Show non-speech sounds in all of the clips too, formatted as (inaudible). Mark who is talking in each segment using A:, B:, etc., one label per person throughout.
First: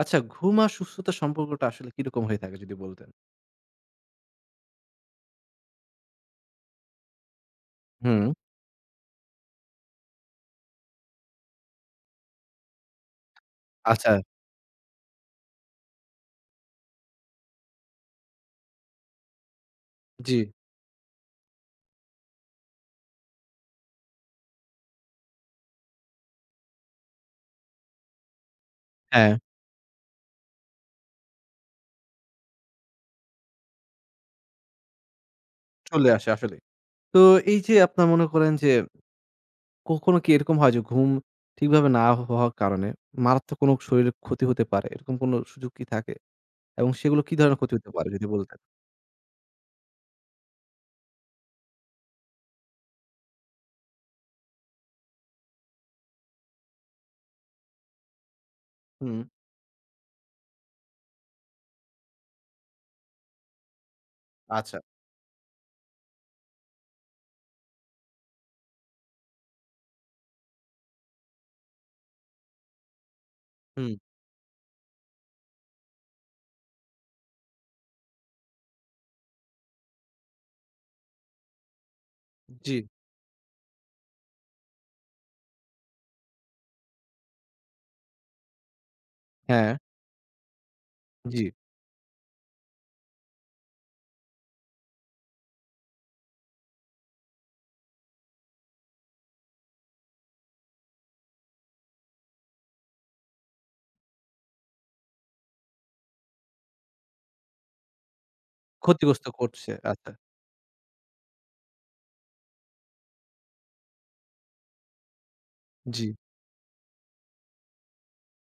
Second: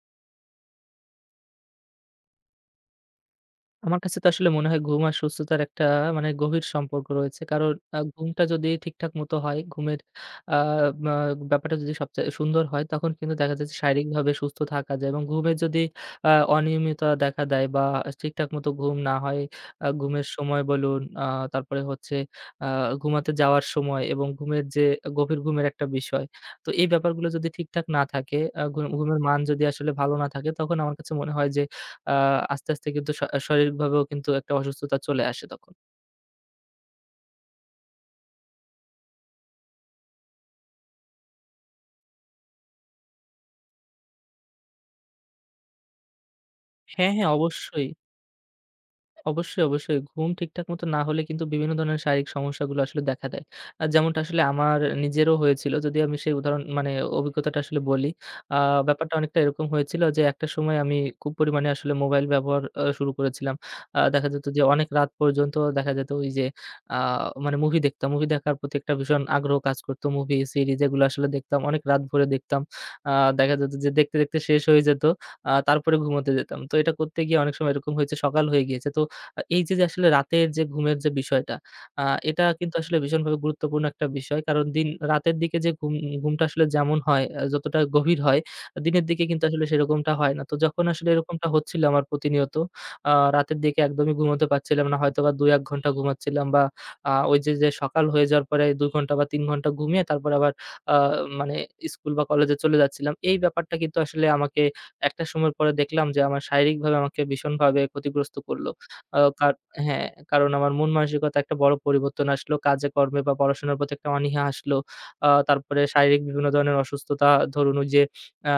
A: আচ্ছা, ঘুম আর সুস্থতার সম্পর্কটা আসলে কিরকম হয়ে থাকে যদি বলতেন?
B: আমার কাছে তো আসলে মনে হয় ঘুম আর সুস্থতার একটা মানে গভীর সম্পর্ক রয়েছে। কারণ
A: হুম,
B: ঘুমটা যদি ঠিকঠাক মতো হয়, ঘুমের আ মা ব্যাপারটা যদি সবচেয়ে সুন্দর হয়, তখন কিন্তু দেখা যাচ্ছে
A: আচ্ছা।
B: শারীরিকভাবে সুস্থ থাকা যায় এবং ঘুমের যদি আ অনিয়মিততা দেখা দেয় বা ঠিকঠাক মতো ঘুম না হয়, ঘুমের
A: জি,
B: সময় বলুন, তারপরে হচ্ছে আ ঘুমাতে যাওয়ার সময় এবং ঘুমের যে গভীর ঘুমের একটা বিষয়। তো এই ব্যাপারগুলো যদি ঠিকঠাক না থাকে, আ ঘু ঘুমের
A: হ্যাঁ,
B: মান যদি আসলে ভালো না থাকে, তখন আমার কাছে মনে হয় যে আ আস্তে, আস্তে কিন্তু শারীরিকভাবেও কিন্তু একটা অসুস্থতা চলে আসে তখন।
A: চলে আসে আসলেই। তো এই যে আপনার মনে করেন যে কখনো কি এরকম হয় যে ঘুম ঠিকভাবে না হওয়ার কারণে মারাত্মক কোনো শরীরের ক্ষতি হতে পারে, এরকম কোনো সুযোগ কি থাকে? এবং
B: হ্যাঁ,
A: সেগুলো
B: হ্যাঁ,
A: কি ধরনের ক্ষতি
B: অবশ্যই।
A: হতে পারে যদি বলতেন?
B: অবশ্যই, অবশ্যই। ঘুম ঠিকঠাক মতো না হলে কিন্তু বিভিন্ন ধরনের শারীরিক সমস্যাগুলো আসলে দেখা দেয়। যেমনটা আসলে আমার নিজেরও হয়েছিল। যদি আমি সেই উদাহরণ মানে অভিজ্ঞতাটা আসলে বলি। আ ব্যাপারটা
A: হুম,
B: অনেকটা এরকম হয়েছিল যে একটা সময় আমি খুব পরিমাণে আসলে মোবাইল ব্যবহার শুরু করেছিলাম। দেখা যেত যে
A: আচ্ছা,
B: অনেক রাত পর্যন্ত দেখা যেত ওই যে আ মানে মুভি দেখতাম। মুভি দেখার প্রতি একটা ভীষণ আগ্রহ কাজ করত। মুভি, সিরিজ এগুলো আসলে দেখতাম। অনেক রাত ভরে দেখতাম। আ দেখা যেত যে
A: হুম,
B: দেখতে, দেখতে শেষ হয়ে যেত। তারপরে ঘুমোতে যেতাম। তো এটা করতে গিয়ে অনেক সময় এরকম হয়েছে সকাল হয়ে গিয়েছে। তো এই যে, আসলে রাতের যে ঘুমের যে বিষয়টা, আ এটা
A: জি,
B: কিন্তু আসলে ভীষণভাবে গুরুত্বপূর্ণ একটা বিষয়। কারণ দিন রাতের দিকে যে ঘুমটা আসলে যেমন হয়, যতটা গভীর হয়, দিনের দিকে কিন্তু আসলে
A: হ্যাঁ,
B: সেরকমটা হয় না। তো যখন আসলে
A: জি,
B: এরকমটা হচ্ছিল আমার প্রতিনিয়ত, আ রাতের দিকে একদমই ঘুমোতে পারছিলাম না। হয়তোবা ২-১ ঘন্টা ঘুমাচ্ছিলাম বা ওই যে, সকাল হয়ে যাওয়ার পরে ২ ঘন্টা বা ৩ ঘন্টা ঘুমিয়ে তারপরে আবার আ মানে স্কুল বা কলেজে চলে যাচ্ছিলাম। এই ব্যাপারটা কিন্তু আসলে আমাকে একটা সময় পরে দেখলাম যে আমার শারীরিকভাবে আমাকে ভীষণভাবে ক্ষতিগ্রস্ত করল। আ
A: ক্ষতিগ্রস্ত
B: কার
A: করছে।
B: হ্যাঁ,
A: আচ্ছা,
B: কারণ আমার মন মানসিকতা একটা বড় পরিবর্তন আসলো। কাজে কর্মে বা পড়াশোনার প্রতি একটা অনীহা আসলো। তারপরে
A: জি,
B: শারীরিক বিভিন্ন ধরনের অসুস্থতা ধরুন ওই যে আ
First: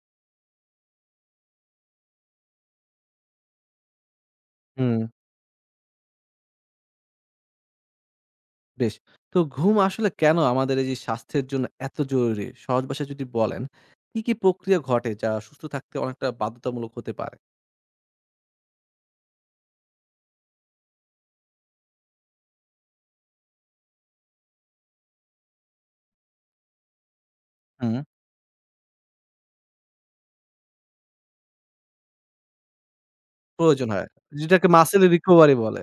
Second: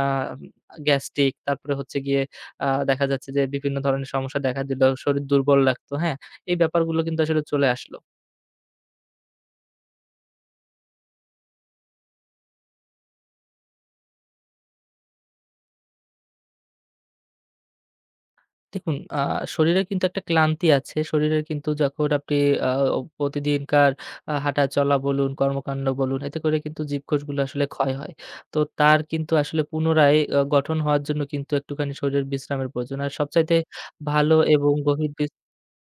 B: গ্যাস্ট্রিক তারপরে হচ্ছে গিয়ে দেখা যাচ্ছে যে বিভিন্ন ধরনের সমস্যা দেখা দিল।
A: হুম।
B: শরীর দুর্বল লাগতো। হ্যাঁ? এই ব্যাপারগুলো কিন্তু আসলে চলে আসলো।
A: বেশ। তো ঘুম আসলে কেন আমাদের এই যে স্বাস্থ্যের জন্য এত জরুরি? সহজ ভাষায় যদি বলেন, কি, কি প্রক্রিয়া ঘটে যা সুস্থ থাকতে অনেকটা বাধ্যতামূলক হতে পারে?
B: দেখুন, শরীরে কিন্তু একটা ক্লান্তি আছে। শরীরের কিন্তু যখন আপনি আ প্রতিদিনকার হাঁটা চলা বলুন, কর্মকাণ্ড বলুন, এতে করে কিন্তু জীবকোষগুলো আসলে ক্ষয়
A: হুম।
B: হয়। তো তার কিন্তু আসলে পুনরায় গঠন হওয়ার জন্য কিন্তু একটুখানি শরীরের বিশ্রামের প্রয়োজন। আর সবচাইতে
A: প্রয়োজন হয়।
B: ভালো
A: যেটাকে
B: এবং
A: মাসেল
B: গভীর বিশ্রাম।
A: রিকভারি বলে।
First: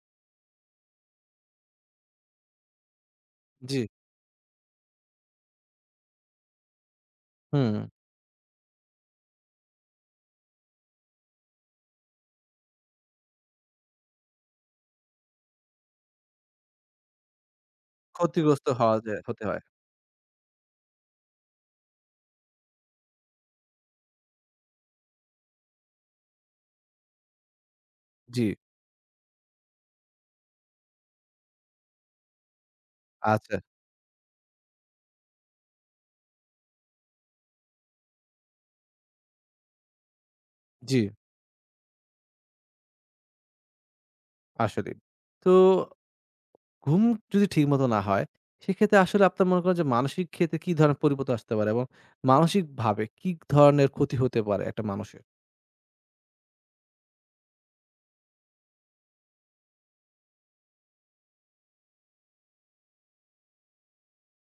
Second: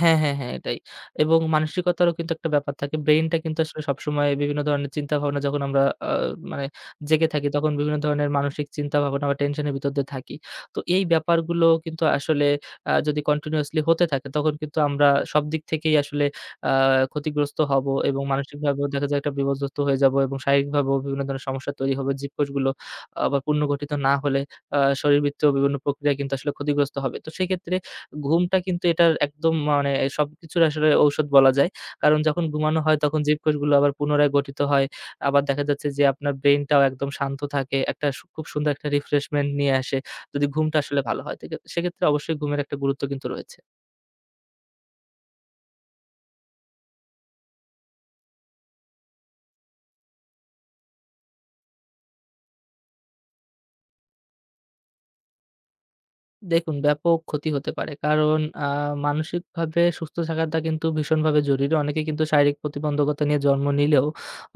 B: হ্যাঁ, হ্যাঁ, হ্যাঁ, এটাই। এবং মানসিকতারও কিন্তু একটা ব্যাপার থাকে। ব্রেইনটা কিন্তু
A: জি।
B: আসলে সবসময় বিভিন্ন ধরনের চিন্তাভাবনা, যখন আমরা আ মানে জেগে থাকি, তখন
A: হুম।
B: বিভিন্ন ধরনের মানসিক চিন্তাভাবনা বা টেনশনের ভিতর দিয়ে থাকি। তো এই ব্যাপারগুলো কিন্তু আসলে যদি কন্টিনিউয়াসলি হতে থাকে, তখন কিন্তু আমরা সব দিক থেকেই আসলে আ ক্ষতিগ্রস্ত হব এবং
A: ক্ষতিগ্রস্ত
B: মানসিকভাবেও
A: হওয়া
B: দেখা যায়
A: যায়
B: একটা
A: হতে হয়।
B: বিপর্যস্ত হয়ে যাব এবং শারীরিকভাবেও বিভিন্ন ধরনের সমস্যা তৈরি হবে। জীবকোষগুলো আবার পুনর্গঠিত না হলে শরীরবৃত্তীয় বিভিন্ন প্রক্রিয়া কিন্তু আসলে ক্ষতিগ্রস্ত হবে। তো সেক্ষেত্রে
A: জি।
B: ঘুমটা কিন্তু এটার একদম মানে সবকিছুর আসলে ঔষধ বলা যায়। কারণ যখন ঘুমানো হয় তখন
A: আচ্ছা।
B: জীবকোষগুলো আবার পুনরায় গঠিত হয়। আবার দেখা যাচ্ছে যে আপনার ব্রেইনটাও একদম শান্ত থাকে। একটা খুব সুন্দর একটা রিফ্রেশমেন্ট নিয়ে আসে, যদি ঘুমটা
A: জি,
B: আসলে ভালো হয়। তো সেক্ষেত্রে অবশ্যই ঘুমের একটা গুরুত্ব কিন্তু রয়েছে।
A: আসলেই। তো ঘুম যদি ঠিকমতো না হয়, সেক্ষেত্রে আসলে আপনার মনে করেন যে মানসিক ক্ষেত্রে কি ধরনের পরিবর্তন আসতে পারে? এবং মানসিকভাবে কি ধরনের ক্ষতি হতে পারে একটা মানুষের?
B: দেখুন, ব্যাপক ক্ষতি হতে পারে। কারণ আ মানসিকভাবে সুস্থ থাকাটা কিন্তু ভীষণভাবে জরুরি। অনেকে কিন্তু শারীরিক প্রতিবন্ধকতা নিয়ে জন্ম নিলেও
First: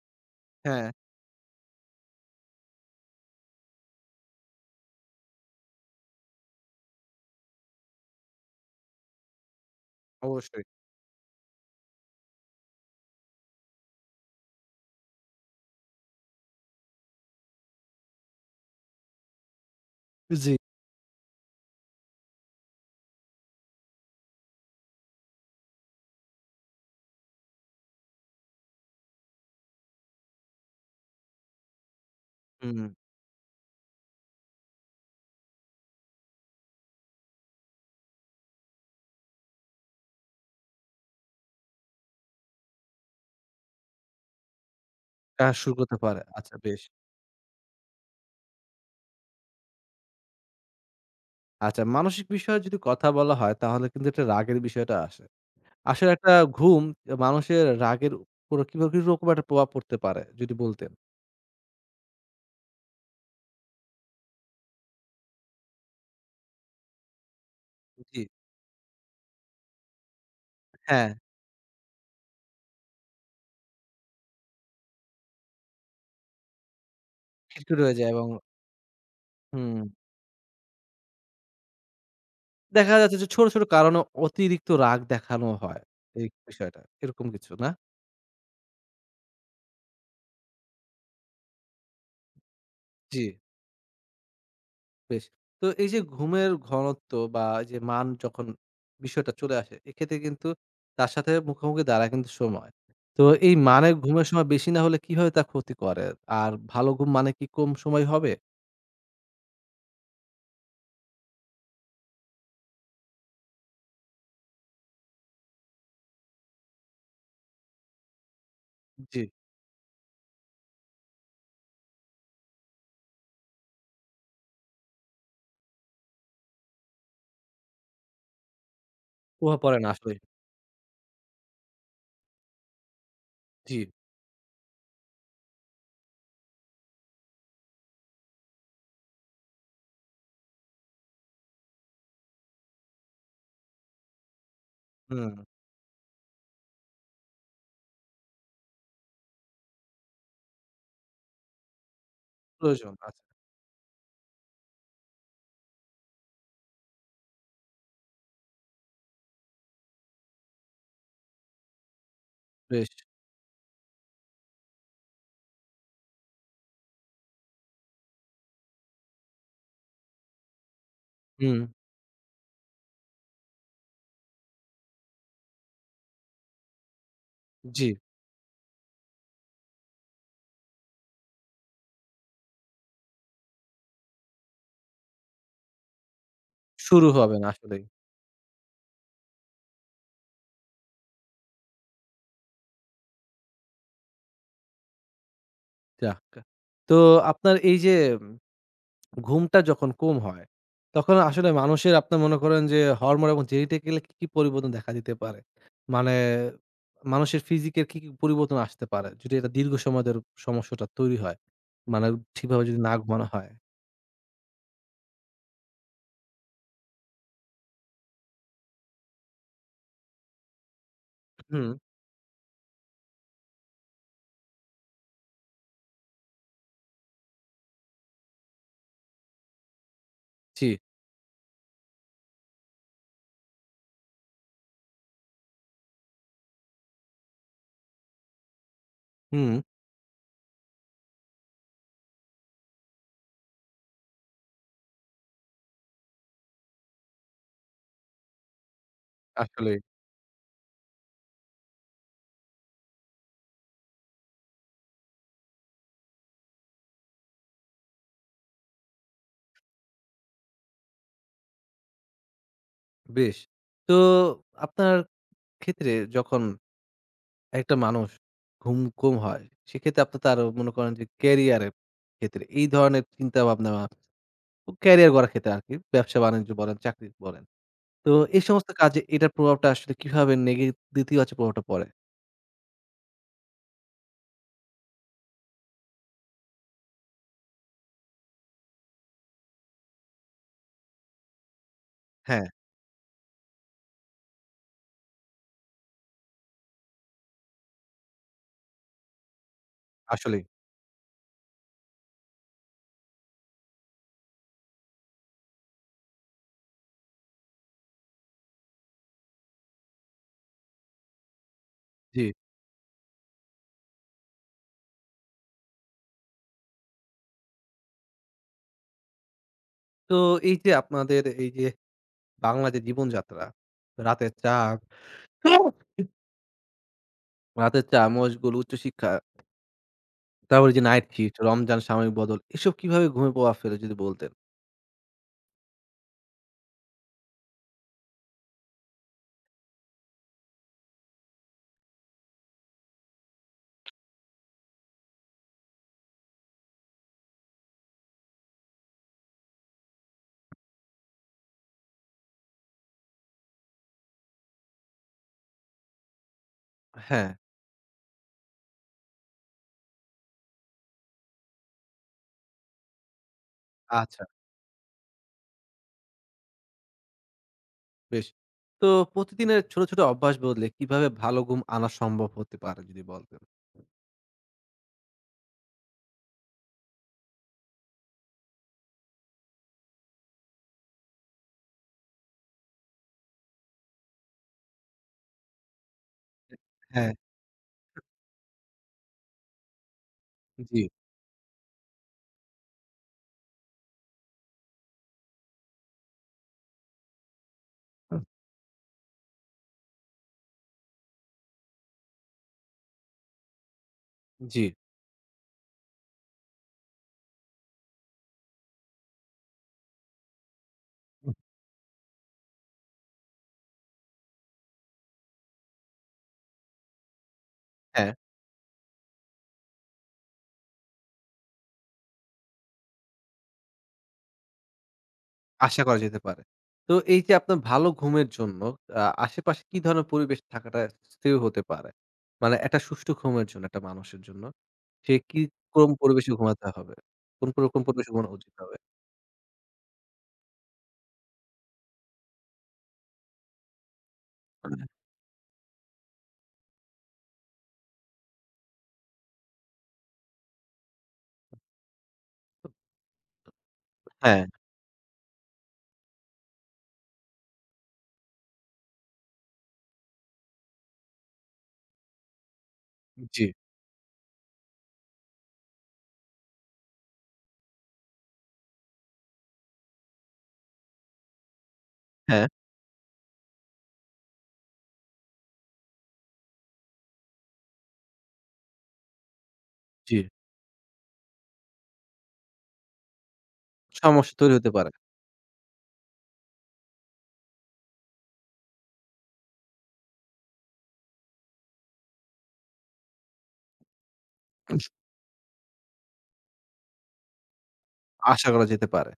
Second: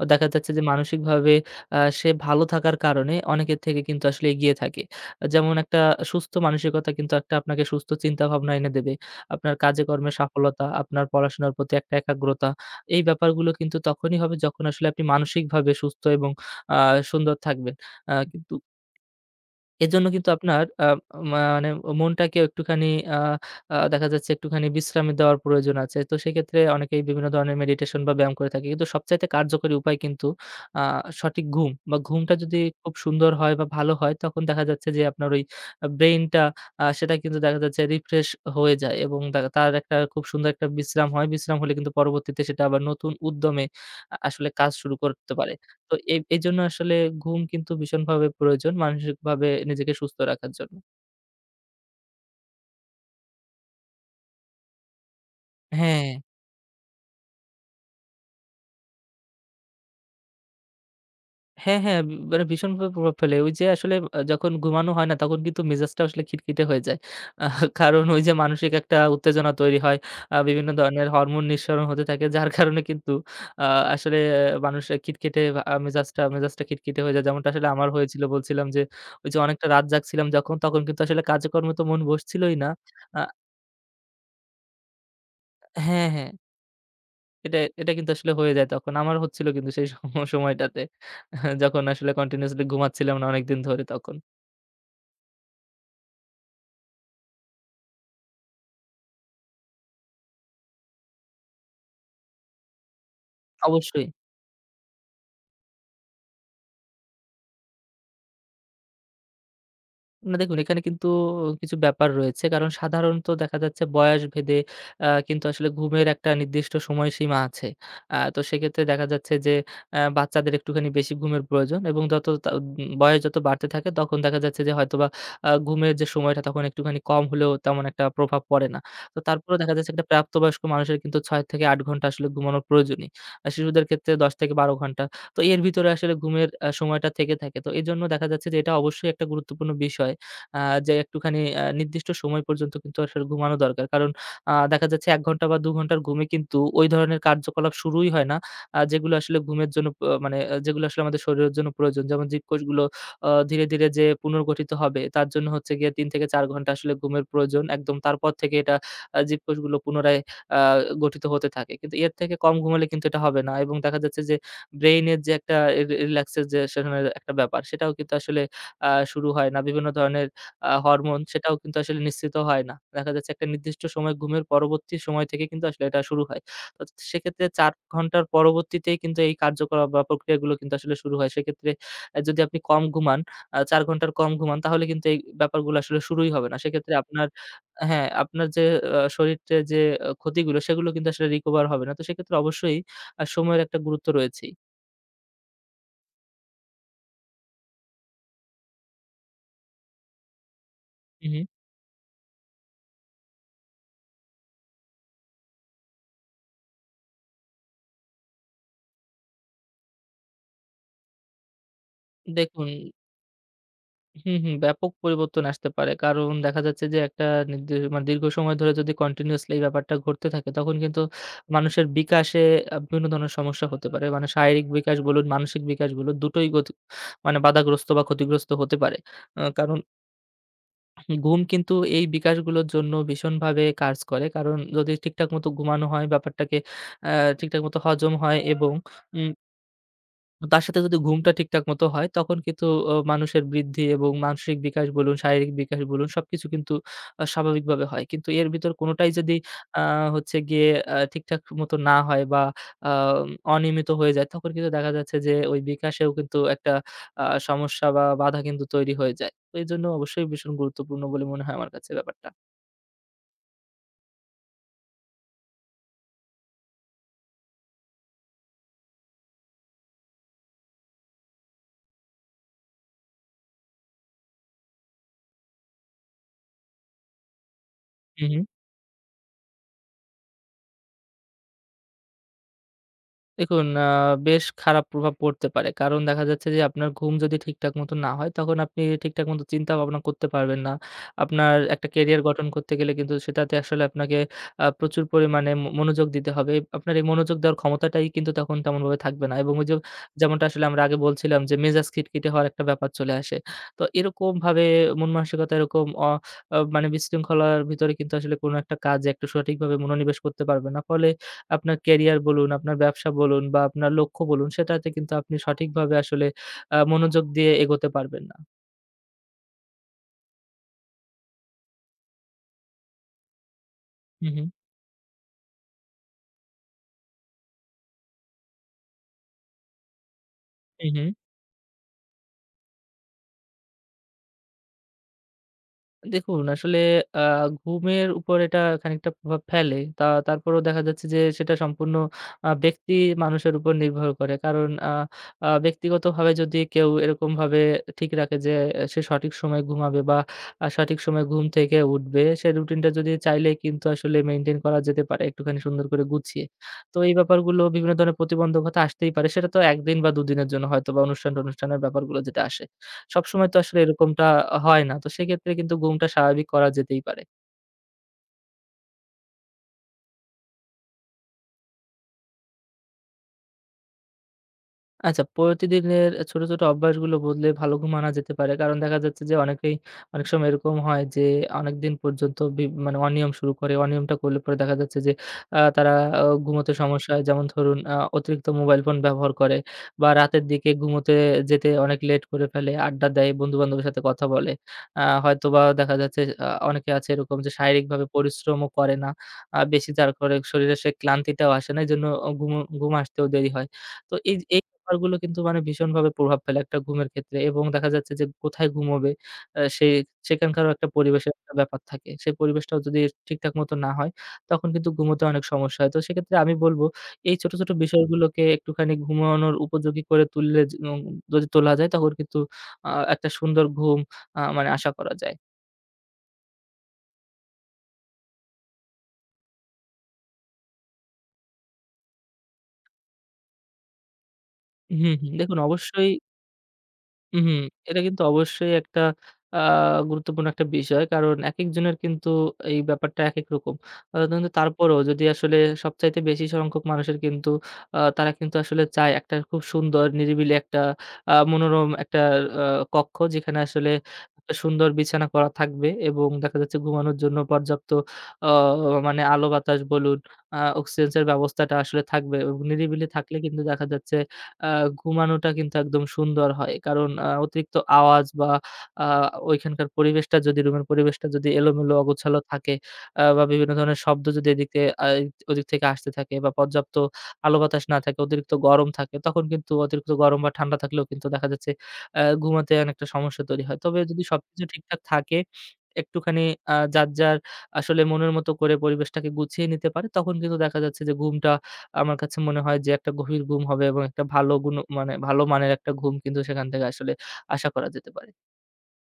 B: দেখা যাচ্ছে যে
A: হ্যাঁ,
B: মানসিকভাবে সে ভালো থাকার কারণে অনেকের থেকে কিন্তু আসলে এগিয়ে থাকে। যেমন একটা সুস্থ মানসিকতা কিন্তু একটা আপনাকে সুস্থ চিন্তাভাবনা এনে দেবে। আপনার কাজে কর্মে
A: অবশ্যই।
B: সাফলতা, আপনার পড়াশোনার প্রতি একটা একাগ্রতা। এই ব্যাপারগুলো কিন্তু তখনই হবে যখন আসলে আপনি মানসিকভাবে সুস্থ এবং আ সুন্দর থাকবেন। কিন্তু এজন্য কিন্তু
A: জি।
B: আপনার মানে মনটাকে একটুখানি, আ আ দেখা যাচ্ছে একটুখানি বিশ্রাম দেওয়ার প্রয়োজন আছে। তো সেক্ষেত্রে অনেকেই বিভিন্ন ধরনের মেডিটেশন বা ব্যায়াম করে থাকে। কিন্তু সবচাইতে কার্যকরী উপায় কিন্তু আ সঠিক ঘুম। বা ঘুমটা যদি
A: হুম।
B: খুব সুন্দর হয় বা ভালো হয় তখন দেখা যাচ্ছে যে আপনার ওই ব্রেইনটা, সেটা কিন্তু দেখা যাচ্ছে রিফ্রেশ হয়ে যায় এবং তার একটা খুব সুন্দর একটা বিশ্রাম হয়। বিশ্রাম হলে কিন্তু পরবর্তীতে সেটা আবার নতুন উদ্যমে আসলে কাজ শুরু করতে পারে।
A: কাজ শুরু
B: তো
A: করতে পারে। আচ্ছা,
B: এজন্য
A: বেশ।
B: আসলে ঘুম কিন্তু ভীষণভাবে প্রয়োজন মানসিকভাবে নিজেকে সুস্থ রাখার জন্য।
A: আচ্ছা, মানসিক বিষয়ে যদি কথা বলা হয় তাহলে কিন্তু একটা রাগের বিষয়টা আসে।
B: হ্যাঁ,
A: আসলে একটা ঘুম মানুষের রাগের উপর কিভাবে কিরকম একটা প্রভাব পড়তে পারে যদি বলতেন?
B: হ্যাঁ, হ্যাঁ, মানে ভীষণভাবে প্রভাব ফেলে। ওই যে আসলে যখন ঘুমানো হয় না তখন কিন্তু মেজাজটা আসলে খিটখিটে হয়ে যায়। আহ (laughs) কারণ ওই
A: জি।
B: যে মানসিক একটা উত্তেজনা তৈরি হয়। বিভিন্ন ধরনের
A: হ্যাঁ,
B: হরমোন নিঃসরণ হতে থাকে, যার (laughs) কারণে কিন্তু আ আসলে মানুষের খিটখিটে, আ মেজাজটা মেজাজটা খিটখিটে হয়ে যায়। যেমনটা আসলে
A: খিটখিটে
B: আমার
A: হয়ে যায়
B: হয়েছিল
A: এবং
B: বলছিলাম যে ওই যে অনেকটা
A: হুম,
B: রাত জাগছিলাম যখন, তখন কিন্তু আসলে কাজকর্মে তো মন বসছিলই না।
A: দেখা যাচ্ছে
B: আ
A: যে ছোট, ছোট কারণে অতিরিক্ত রাগ দেখানো হয়
B: হ্যাঁ,
A: এই
B: হ্যাঁ।
A: বিষয়টা। এরকম কিছু
B: এটা
A: না?
B: এটা কিন্তু আসলে হয়ে যায় তখন। আমার হচ্ছিল কিন্তু সেই (laughs) সময়টাতে। যখন আসলে কন্টিনিউয়াসলি ঘুমাচ্ছিলাম
A: জি।
B: না অনেকদিন ধরে তখন।
A: বেশ। তো এই যে ঘুমের ঘনত্ব বা এই যে মান যখন বিষয়টা চলে আসে, এক্ষেত্রে কিন্তু তার সাথে মুখোমুখি দাঁড়ায় কিন্তু সময়। তো এই মানের
B: অবশ্যই।
A: ঘুমের সময় বেশি না হলে কিভাবে তা ক্ষতি করে? আর ভালো ঘুম মানে কি কম সময় হবে?
B: না দেখুন, এখানে কিন্তু কিছু ব্যাপার রয়েছে। কারণ সাধারণত দেখা যাচ্ছে বয়স ভেদে কিন্তু আসলে ঘুমের একটা নির্দিষ্ট সময়সীমা আছে। তো সেক্ষেত্রে দেখা
A: জি।
B: যাচ্ছে যে বাচ্চাদের একটুখানি বেশি ঘুমের প্রয়োজন এবং যত তা উম বয়স যত বাড়তে থাকে তখন দেখা যাচ্ছে যে হয়তোবা ঘুমের যে সময়টা তখন একটুখানি কম হলেও তেমন একটা প্রভাব পড়ে না। তো তারপরেও
A: প্রভাব
B: দেখা
A: পড়ে না
B: যাচ্ছে একটা
A: আসলেই।
B: প্রাপ্তবয়স্ক মানুষের কিন্তু ৬ থেকে ৮ ঘন্টা আসলে ঘুমানো প্রয়োজনই। আর
A: জি।
B: শিশুদের ক্ষেত্রে ১০ থেকে ১২ ঘন্টা। তো এর ভিতরে আসলে ঘুমের সময়টা থেকে থাকে। তো এজন্য দেখা যাচ্ছে যে এটা অবশ্যই একটা গুরুত্বপূর্ণ বিষয়। আ যে একটুখানি নির্দিষ্ট সময় পর্যন্ত কিন্তু আসলে ঘুমানো দরকার। কারণ দেখা যাচ্ছে ১
A: হুম,
B: ঘন্টা বা ২ ঘন্টার ঘুমে কিন্তু ওই ধরনের কার্যকলাপ শুরুই হয় না। যেগুলো আসলে ঘুমের জন্য মানে যেগুলো আসলে আমাদের শরীরের জন্য প্রয়োজন। যেমন জীবকোষগুলো
A: প্রয়োজন আছে।
B: ধীরে, ধীরে যে পুনর্গঠিত হবে তার জন্য হচ্ছে গিয়ে ৩ থেকে ৪ ঘন্টা আসলে ঘুমের প্রয়োজন। একদম তারপর থেকে এটা, জীবকোষগুলো পুনরায় আ গঠিত হতে থাকে। কিন্তু এর থেকে কম ঘুমালে
A: বেশ।
B: কিন্তু এটা হবে না এবং দেখা যাচ্ছে যে ব্রেইনের যে একটা রিল্যাক্সের যে সেখানে একটা ব্যাপার, সেটাও কিন্তু আসলে শুরু হয় না। বিভিন্ন ধরনের হরমোন, সেটাও
A: হুম,
B: কিন্তু আসলে নিঃসৃত হয় না। দেখা যাচ্ছে একটা নির্দিষ্ট সময় ঘুমের পরবর্তী সময় থেকে কিন্তু আসলে এটা শুরু হয়। তো সেক্ষেত্রে ৪
A: জি।
B: ঘন্টার পরবর্তীতেই কিন্তু এই কার্যকলাপ বা প্রক্রিয়াগুলো কিন্তু আসলে শুরু হয়। সেক্ষেত্রে যদি আপনি কম ঘুমান, ৪ ঘন্টার কম ঘুমান তাহলে কিন্তু এই ব্যাপারগুলো আসলে শুরুই হবে না। সেক্ষেত্রে
A: শুরু
B: আপনার,
A: হবে না আসলেই।
B: হ্যাঁ, আপনার যে শরীরের যে ক্ষতিগুলো, সেগুলো কিন্তু আসলে রিকভার হবে না। তো সেক্ষেত্রে অবশ্যই সময়ের একটা গুরুত্ব রয়েছেই।
A: যাক। তো আপনার এই যে ঘুমটা যখন কম হয়, তখন
B: হু, হু।
A: আসলে মানুষের আপনার মনে করেন যে হরমোন এবং জেনেটিক্যালি কি, কি পরিবর্তন দেখা দিতে পারে? মানে মানুষের ফিজিকের কি, কি পরিবর্তন আসতে পারে? যদি এটা দীর্ঘ সময় ধরে সমস্যাটা তৈরি হয়। মানে ঠিকভাবে
B: দেখুন,
A: যদি না ঘুমানো হয়।
B: হুম, হুম। ব্যাপক পরিবর্তন আসতে পারে। কারণ দেখা যাচ্ছে যে একটা মানে দীর্ঘ সময় ধরে যদি কন্টিনিউয়াসলি এই ব্যাপারটা ঘটতে থাকে তখন কিন্তু
A: হুম,
B: মানুষের বিকাশে বিভিন্ন ধরনের সমস্যা হতে পারে। মানে শারীরিক বিকাশ বলুন, মানসিক বিকাশ বলুন, দুটোই মানে বাধাগ্রস্ত বা ক্ষতিগ্রস্ত হতে পারে। কারণ
A: জি,
B: ঘুম কিন্তু এই বিকাশগুলোর জন্য ভীষণভাবে কাজ করে। কারণ যদি ঠিকঠাক মতো ঘুমানো হয়, ব্যাপারটাকে আ ঠিকঠাক মতো হজম হয় এবং উম
A: হুম,
B: তার সাথে যদি ঘুমটা ঠিকঠাক মতো হয় তখন কিন্তু মানুষের বৃদ্ধি এবং মানসিক বিকাশ বলুন, শারীরিক বিকাশ বলুন, সবকিছু কিন্তু স্বাভাবিকভাবে হয়। কিন্তু এর ভিতর কোনটাই যদি
A: আসলেই
B: আ হচ্ছে গিয়ে ঠিকঠাক মতো না হয় বা আ অনিয়মিত হয়ে যায়, তখন কিন্তু দেখা যাচ্ছে যে ওই বিকাশেও কিন্তু একটা সমস্যা বা বাধা কিন্তু তৈরি হয়ে যায়। তো এজন্য অবশ্যই ভীষণ গুরুত্বপূর্ণ বলে মনে হয় আমার কাছে ব্যাপারটা।
A: বেশ। তো আপনার ক্ষেত্রে যখন একটা মানুষ ঘুম কম হয়, সেক্ষেত্রে আপনার তার মনে করেন যে ক্যারিয়ারের ক্ষেত্রে এই ধরনের চিন্তাভাবনা ক্যারিয়ার গড়ার ক্ষেত্রে আরকি। ব্যবসা-বাণিজ্য বলেন, চাকরি বলেন। তো
B: হু, হু।
A: এই সমস্ত কাজে এটার প্রভাবটা আসলে কিভাবে নেতিবাচক প্রভাবটা পড়ে?
B: দেখুন, বেশ খারাপ প্রভাব পড়তে পারে। কারণ দেখা যাচ্ছে যে আপনার ঘুম যদি ঠিকঠাক মতো না হয় তখন আপনি ঠিকঠাক মতো চিন্তা ভাবনা করতে পারবেন না। আপনার একটা ক্যারিয়ার গঠন
A: হ্যাঁ,
B: করতে গেলে কিন্তু সেটাতে আসলে আপনাকে প্রচুর পরিমাণে মনোযোগ দিতে হবে। আপনার এই মনোযোগ দেওয়ার ক্ষমতাটাই কিন্তু তখন তেমনভাবে থাকবে না এবং ওই যে,
A: আসলেই।
B: যেমনটা আসলে আমরা আগে বলছিলাম, যে মেজাজ খিটখিটে হওয়ার একটা ব্যাপার চলে আসে। তো এরকমভাবে মন মানসিকতা এরকম অ আ মানে বিশৃঙ্খলার ভিতরে কিন্তু আসলে কোনো একটা কাজে একটু সঠিকভাবে মনোনিবেশ করতে পারবে না। ফলে আপনার ক্যারিয়ার
A: জি।
B: বলুন, আপনার ব্যবসা বলুন বা আপনার লক্ষ্য বলুন, সেটাতে কিন্তু আপনি সঠিকভাবে আসলে মনোযোগ দিয়ে এগোতে পারবেন না।
A: তো এই যে আপনাদের এই যে বাংলা যে জীবনযাত্রা, রাতের
B: হু,
A: চা, রাতের চা, মশগুল, উচ্চশিক্ষা, তারপরে যে
B: হু।
A: নাইট শিফট, রমজান, সাময়িক বদল এসব কিভাবে ঘুমে প্রভাব ফেলে যদি বলতেন?
B: দেখুন, আসলে আ ঘুমের উপর এটা খানিকটা প্রভাব ফেলে। তারপরেও দেখা যাচ্ছে যে সেটা সম্পূর্ণ ব্যক্তি মানুষের উপর নির্ভর করে। কারণ আ আ ব্যক্তিগতভাবে যদি কেউ এরকমভাবে ঠিক রাখে যে সে সঠিক সময়ে ঘুমাবে বা সঠিক সময়ে ঘুম থেকে উঠবে, সে রুটিনটা যদি চাইলেই কিন্তু আসলে মেইনটেইন করা যেতে পারে একটুখানি সুন্দর করে গুছিয়ে। তো এই
A: হ্যাঁ,
B: ব্যাপারগুলো, বিভিন্ন ধরনের প্রতিবন্ধকতা আসতেই পারে। সেটা তো ১ দিন বা ২ দিনের জন্য হয়তোবা অনুষ্ঠান-টনুষ্ঠানের ব্যাপারগুলো যেটা আসে। সবসময় তো আসলে
A: আচ্ছা,
B: এরকমটা হয় না। তো সেক্ষেত্রে কিন্তু ঘুমটা স্বাভাবিক করা যেতেই পারে।
A: বেশ। তো প্রতিদিনের ছোট, ছোট অভ্যাস বদলে কিভাবে ভালো ঘুম আনা সম্ভব হতে পারে যদি বলতেন?
B: আচ্ছা, প্রতিদিনের ছোট, ছোট অভ্যাসগুলো বদলে ভালো ঘুম আনা যেতে পারে। কারণ দেখা যাচ্ছে যে অনেকেই, অনেক সময় এরকম হয় যে অনেকদিন পর্যন্ত মানে অনিয়ম শুরু করে। অনিয়মটা করলে পরে দেখা যাচ্ছে যে তারা ঘুমোতে সমস্যা
A: হ্যাঁ,
B: হয়। যেমন ধরুন অতিরিক্ত মোবাইল ফোন ব্যবহার করে বা রাতের দিকে
A: জি,
B: ঘুমোতে যেতে অনেক লেট করে ফেলে, আড্ডা দেয়, বন্ধু-বান্ধবের সাথে কথা বলে। হয়তোবা দেখা যাচ্ছে অনেকে আছে এরকম যে শারীরিকভাবে পরিশ্রমও করে না। বেশি যার করে শরীরে সেই ক্লান্তিটাও আসে না। এজন্য ঘুম আসতেও দেরি হয়। তো এই
A: জি।
B: ব্যাপারগুলো কিন্তু মানে ভীষণভাবে প্রভাব ফেলে একটা ঘুমের ক্ষেত্রে, এবং দেখা যাচ্ছে যে কোথায় ঘুমোবে, আ সে সেখানকারও একটা পরিবেশের একটা ব্যাপার থাকে। সেই পরিবেশটাও যদি ঠিকঠাক মতো না হয়, তখন কিন্তু ঘুমোতে অনেক সমস্যা হয়। তো সেক্ষেত্রে আমি বলব, এই ছোট, ছোট
A: হ্যাঁ।
B: বিষয়গুলোকে একটুখানি ঘুমানোর উপযোগী করে তুললে, য উম যদি তোলা যায়, তখন কিন্তু একটা সুন্দর ঘুম, মানে আশা করা যায়।
A: আশা করা যেতে পারে। তো এই যে আপনার ভালো ঘুমের জন্য আশেপাশে কি ধরনের পরিবেশ থাকাটা স্থির হতে পারে? মানে একটা সুষ্ঠু ঘুমের জন্য একটা মানুষের জন্য
B: হুম,
A: সে
B: হুম।
A: কি
B: দেখুন,
A: কোন
B: অবশ্যই।
A: পরিবেশে ঘুমাতে হবে?
B: হুম,
A: কোন
B: হুম।
A: কোন রকম
B: এটা
A: পরিবেশে
B: কিন্তু
A: ঘুমানো উচিত
B: অবশ্যই
A: হবে?
B: একটা আ গুরুত্বপূর্ণ একটা বিষয়। কারণ একেকজনের কিন্তু এই ব্যাপারটা একেক রকম। কিন্তু তারপরেও যদি আসলে সবচাইতে বেশি সংখ্যক মানুষের কিন্তু, তারা কিন্তু আসলে চায় একটা খুব সুন্দর নিরিবিলি একটা, মনোরম একটা আ কক্ষ, যেখানে আসলে
A: হ্যাঁ,
B: একটা সুন্দর বিছানা করা থাকবে, এবং দেখা যাচ্ছে ঘুমানোর জন্য পর্যাপ্ত আ মানে আলো বাতাস বলুন, অক্সিজেন্সের ব্যবস্থাটা আসলে থাকবে, এবং নিরিবিলি থাকলে
A: জি,
B: কিন্তু দেখা যাচ্ছে আ ঘুমানোটা কিন্তু একদম সুন্দর হয়। কারণ অতিরিক্ত আওয়াজ বা আ ওইখানকার পরিবেশটা যদি, রুমের পরিবেশটা যদি এলোমেলো অগোছালো
A: হ্যাঁ,
B: থাকে, বা বিভিন্ন ধরনের শব্দ যদি এদিকে ওদিক থেকে আসতে থাকে, বা পর্যাপ্ত আলো বাতাস না থাকে, অতিরিক্ত গরম থাকে, তখন কিন্তু, অতিরিক্ত
A: জি।
B: গরম বা ঠান্ডা থাকলেও কিন্তু দেখা যাচ্ছে ঘুমাতে অনেকটা সমস্যা তৈরি হয়। তবে যদি
A: সমস্যা তৈরি
B: সবকিছু
A: হতে পারে।
B: ঠিকঠাক থাকে, একটুখানি যার, যার আসলে মনের মতো করে পরিবেশটাকে গুছিয়ে নিতে পারে, তখন কিন্তু দেখা যাচ্ছে যে ঘুমটা, আমার কাছে মনে হয় যে একটা গভীর ঘুম হবে, এবং একটা ভালো গুণ মানে ভালো মানের একটা ঘুম কিন্তু সেখান থেকে আসলে আশা করা যেতে পারে।
A: আশা করা যেতে পারে।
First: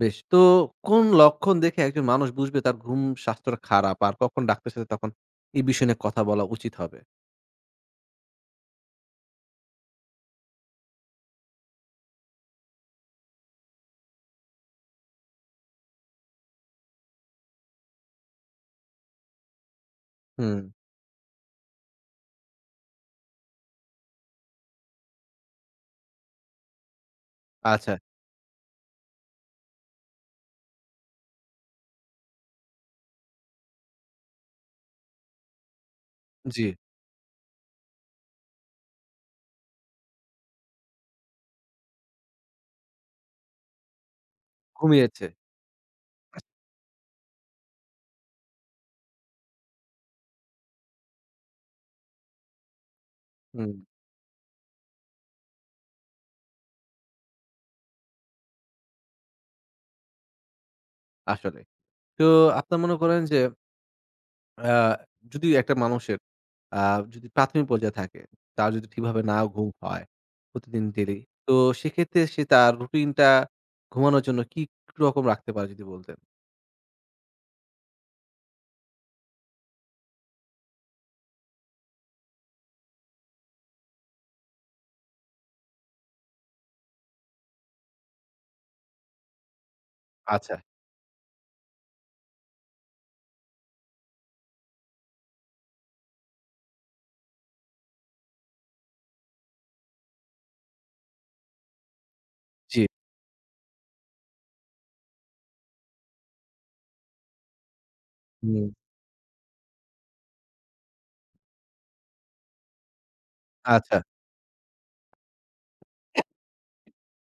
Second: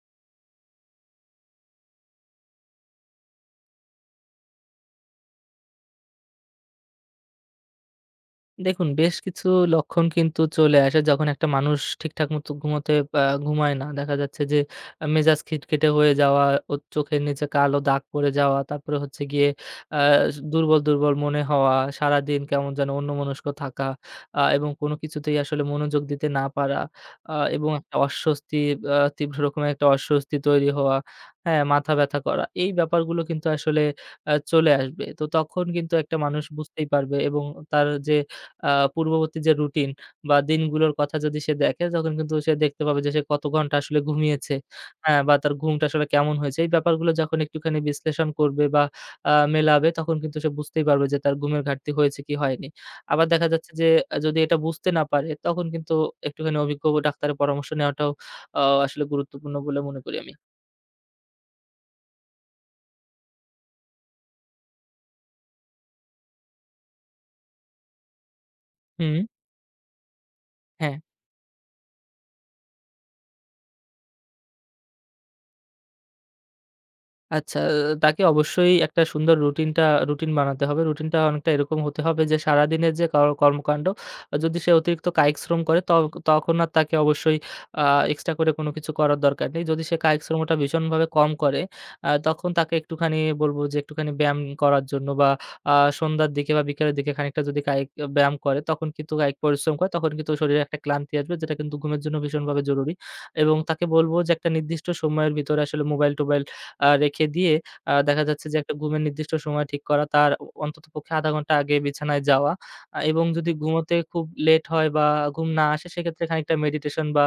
A: বেশ। তো কোন লক্ষণ দেখে একজন মানুষ বুঝবে তার ঘুম স্বাস্থ্যটা খারাপ আর কখন ডাক্তারের সাথে তখন এই বিষয় নিয়ে কথা বলা উচিত হবে?
B: দেখুন, বেশ কিছু লক্ষণ কিন্তু চলে আসে যখন একটা মানুষ ঠিকঠাক মতো ঘুমোতে ঘুমায় না। দেখা যাচ্ছে যে, মেজাজ খিটখিটে হয়ে যাওয়া, ওর চোখের নিচে কালো দাগ পড়ে যাওয়া, তারপরে হচ্ছে গিয়ে আ
A: হুম,
B: দুর্বল, দুর্বল মনে হওয়া, সারাদিন কেমন যেন অন্যমনস্ক থাকা, এবং কোনো কিছুতেই আসলে মনোযোগ দিতে না পারা, এবং
A: আচ্ছা,
B: একটা অস্বস্তি, তীব্র রকমের একটা অস্বস্তি তৈরি হওয়া, হ্যাঁ? মাথা ব্যথা করা। এই ব্যাপারগুলো কিন্তু আসলে চলে আসবে। তো তখন কিন্তু একটা মানুষ
A: জি।
B: বুঝতেই পারবে, এবং তার যে আ পূর্ববর্তী যে রুটিন বা দিনগুলোর কথা যদি সে দেখে, তখন কিন্তু সে দেখতে পাবে যে সে কত ঘন্টা আসলে ঘুমিয়েছে, হ্যাঁ?
A: ঘুমিয়েছে।
B: বা তার ঘুমটা আসলে কেমন হয়েছে। এই ব্যাপারগুলো যখন একটুখানি বিশ্লেষণ করবে বা মেলাবে, তখন কিন্তু সে বুঝতেই পারবে যে তার ঘুমের ঘাটতি হয়েছে কি হয়নি। আবার দেখা যাচ্ছে
A: হুম।
B: যে, যদি এটা বুঝতে না পারে, তখন কিন্তু একটুখানি অভিজ্ঞ ডাক্তারের পরামর্শ নেওয়াটাও আসলে গুরুত্বপূর্ণ বলে মনে করি আমি।
A: আসলে। তো আপনার মনে করেন যে আ যদি একটা মানুষের আ যদি প্রাথমিক পর্যায়ে থাকে, তার যদি
B: হুম,
A: ঠিকভাবে না ঘুম হয় প্রতিদিন
B: হ্যাঁ।
A: ডেইলি, তো সেক্ষেত্রে সে তার রুটিনটা ঘুমানোর জন্য কি রকম রাখতে পারে যদি বলতেন?
B: আচ্ছা, তাকে অবশ্যই একটা সুন্দর রুটিন বানাতে হবে। রুটিনটা অনেকটা এরকম হতে হবে যে, সারাদিনের যে কর্মকাণ্ড, যদি সে অতিরিক্ত কায়িক শ্রম করে তখন আর তাকে অবশ্যই আ এক্সট্রা করে কোনো কিছু করার দরকার নেই। যদি সে কায়িক শ্রমটা
A: আচ্ছা,
B: ভীষণভাবে কম করে, তখন তাকে একটুখানি বলব যে একটুখানি ব্যায়াম করার জন্য, বা আ সন্ধ্যার দিকে বা বিকেলের দিকে খানিকটা যদি কায়িক ব্যায়াম করে, তখন কিন্তু, কায়িক পরিশ্রম করে তখন কিন্তু শরীরে একটা ক্লান্তি আসবে, যেটা কিন্তু ঘুমের জন্য ভীষণভাবে
A: জি।
B: জরুরি। এবং তাকে বলব যে, একটা নির্দিষ্ট সময়ের ভিতরে আসলে মোবাইল-টোবাইল রেখে দিয়ে, দেখা যাচ্ছে যে,
A: হুম,
B: একটা ঘুমের নির্দিষ্ট সময় ঠিক করা, তার অন্ততপক্ষে ০.৫ ঘন্টা আগে বিছানায় যাওয়া। এবং যদি ঘুমোতে
A: আচ্ছা,
B: খুব লেট হয় বা ঘুম না আসে, সেক্ষেত্রে খানিকটা মেডিটেশন বা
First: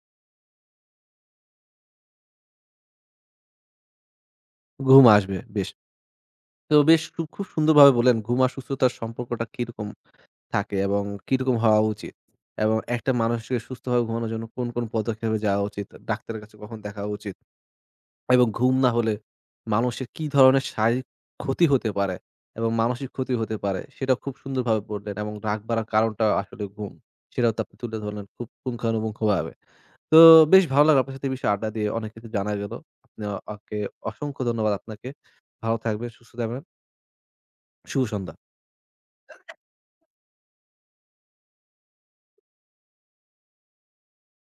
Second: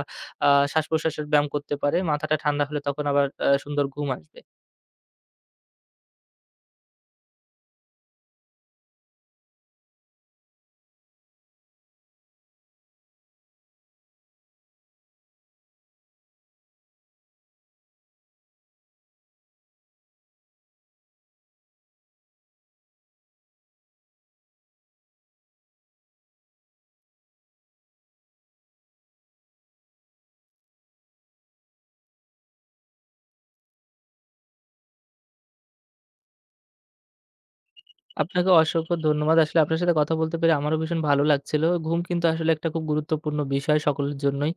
B: শ্বাস-প্রশ্বাসের ব্যায়াম করতে পারে। মাথাটা ঠান্ডা হলে তখন আবার সুন্দর ঘুম আসবে।
A: ঘুম আসবে। বেশ। তো বেশ খুব সুন্দরভাবে বললেন ঘুম আর সুস্থতার সম্পর্কটা কিরকম থাকে এবং কিরকম হওয়া উচিত? এবং একটা মানুষকে সুস্থভাবে ঘুমানোর জন্য কোন, কোন পদক্ষেপে যাওয়া উচিত? ডাক্তারের কাছে কখন দেখা উচিত? এবং ঘুম না হলে মানুষের কি ধরনের শারীরিক ক্ষতি হতে পারে এবং মানসিক ক্ষতি হতে পারে, সেটা খুব সুন্দরভাবে বললেন এবং রাগ বাড়ার কারণটা আসলে ঘুম। সেটাও তো আপনি তুলে ধরলেন খুব পুঙ্খানুপুঙ্খভাবে। তো বেশ ভালো লাগলো আপনার সাথে এই বিষয়ে আড্ডা দিয়ে অনেক কিছু জানা গেল। আপনি আমাকে অসংখ্য ধন্যবাদ আপনাকে। ভালো থাকবেন, সুস্থ থাকবেন। শুভ সন্ধ্যা।
B: আপনাকে অসংখ্য ধন্যবাদ। আসলে আপনার সাথে কথা বলতে পেরে আমারও ভীষণ ভালো লাগছিল। ঘুম কিন্তু আসলে একটা খুব গুরুত্বপূর্ণ বিষয় সকলের জন্যই।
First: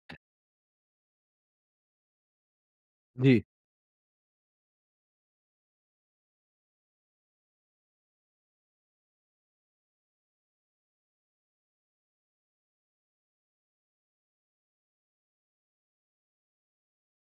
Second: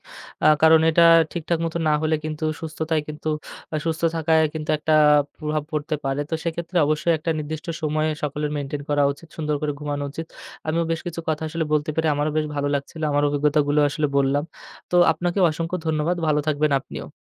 B: কারণ এটা ঠিকঠাক মতো না হলে কিন্তু সুস্থতায় কিন্তু,
A: জি।
B: সুস্থ থাকায় কিন্তু একটা প্রভাব পড়তে পারে। তো সেক্ষেত্রে অবশ্যই একটা নির্দিষ্ট সময়ে সকলের মেইনটেইন করা উচিত। সুন্দর করে ঘুমানো উচিত। আমিও বেশ কিছু কথা আসলে বলতে পেরে আমারও বেশ ভালো লাগছিল। আমার অভিজ্ঞতাগুলো আসলে বললাম। তো আপনাকে অসংখ্য ধন্যবাদ। ভালো থাকবেন আপনিও।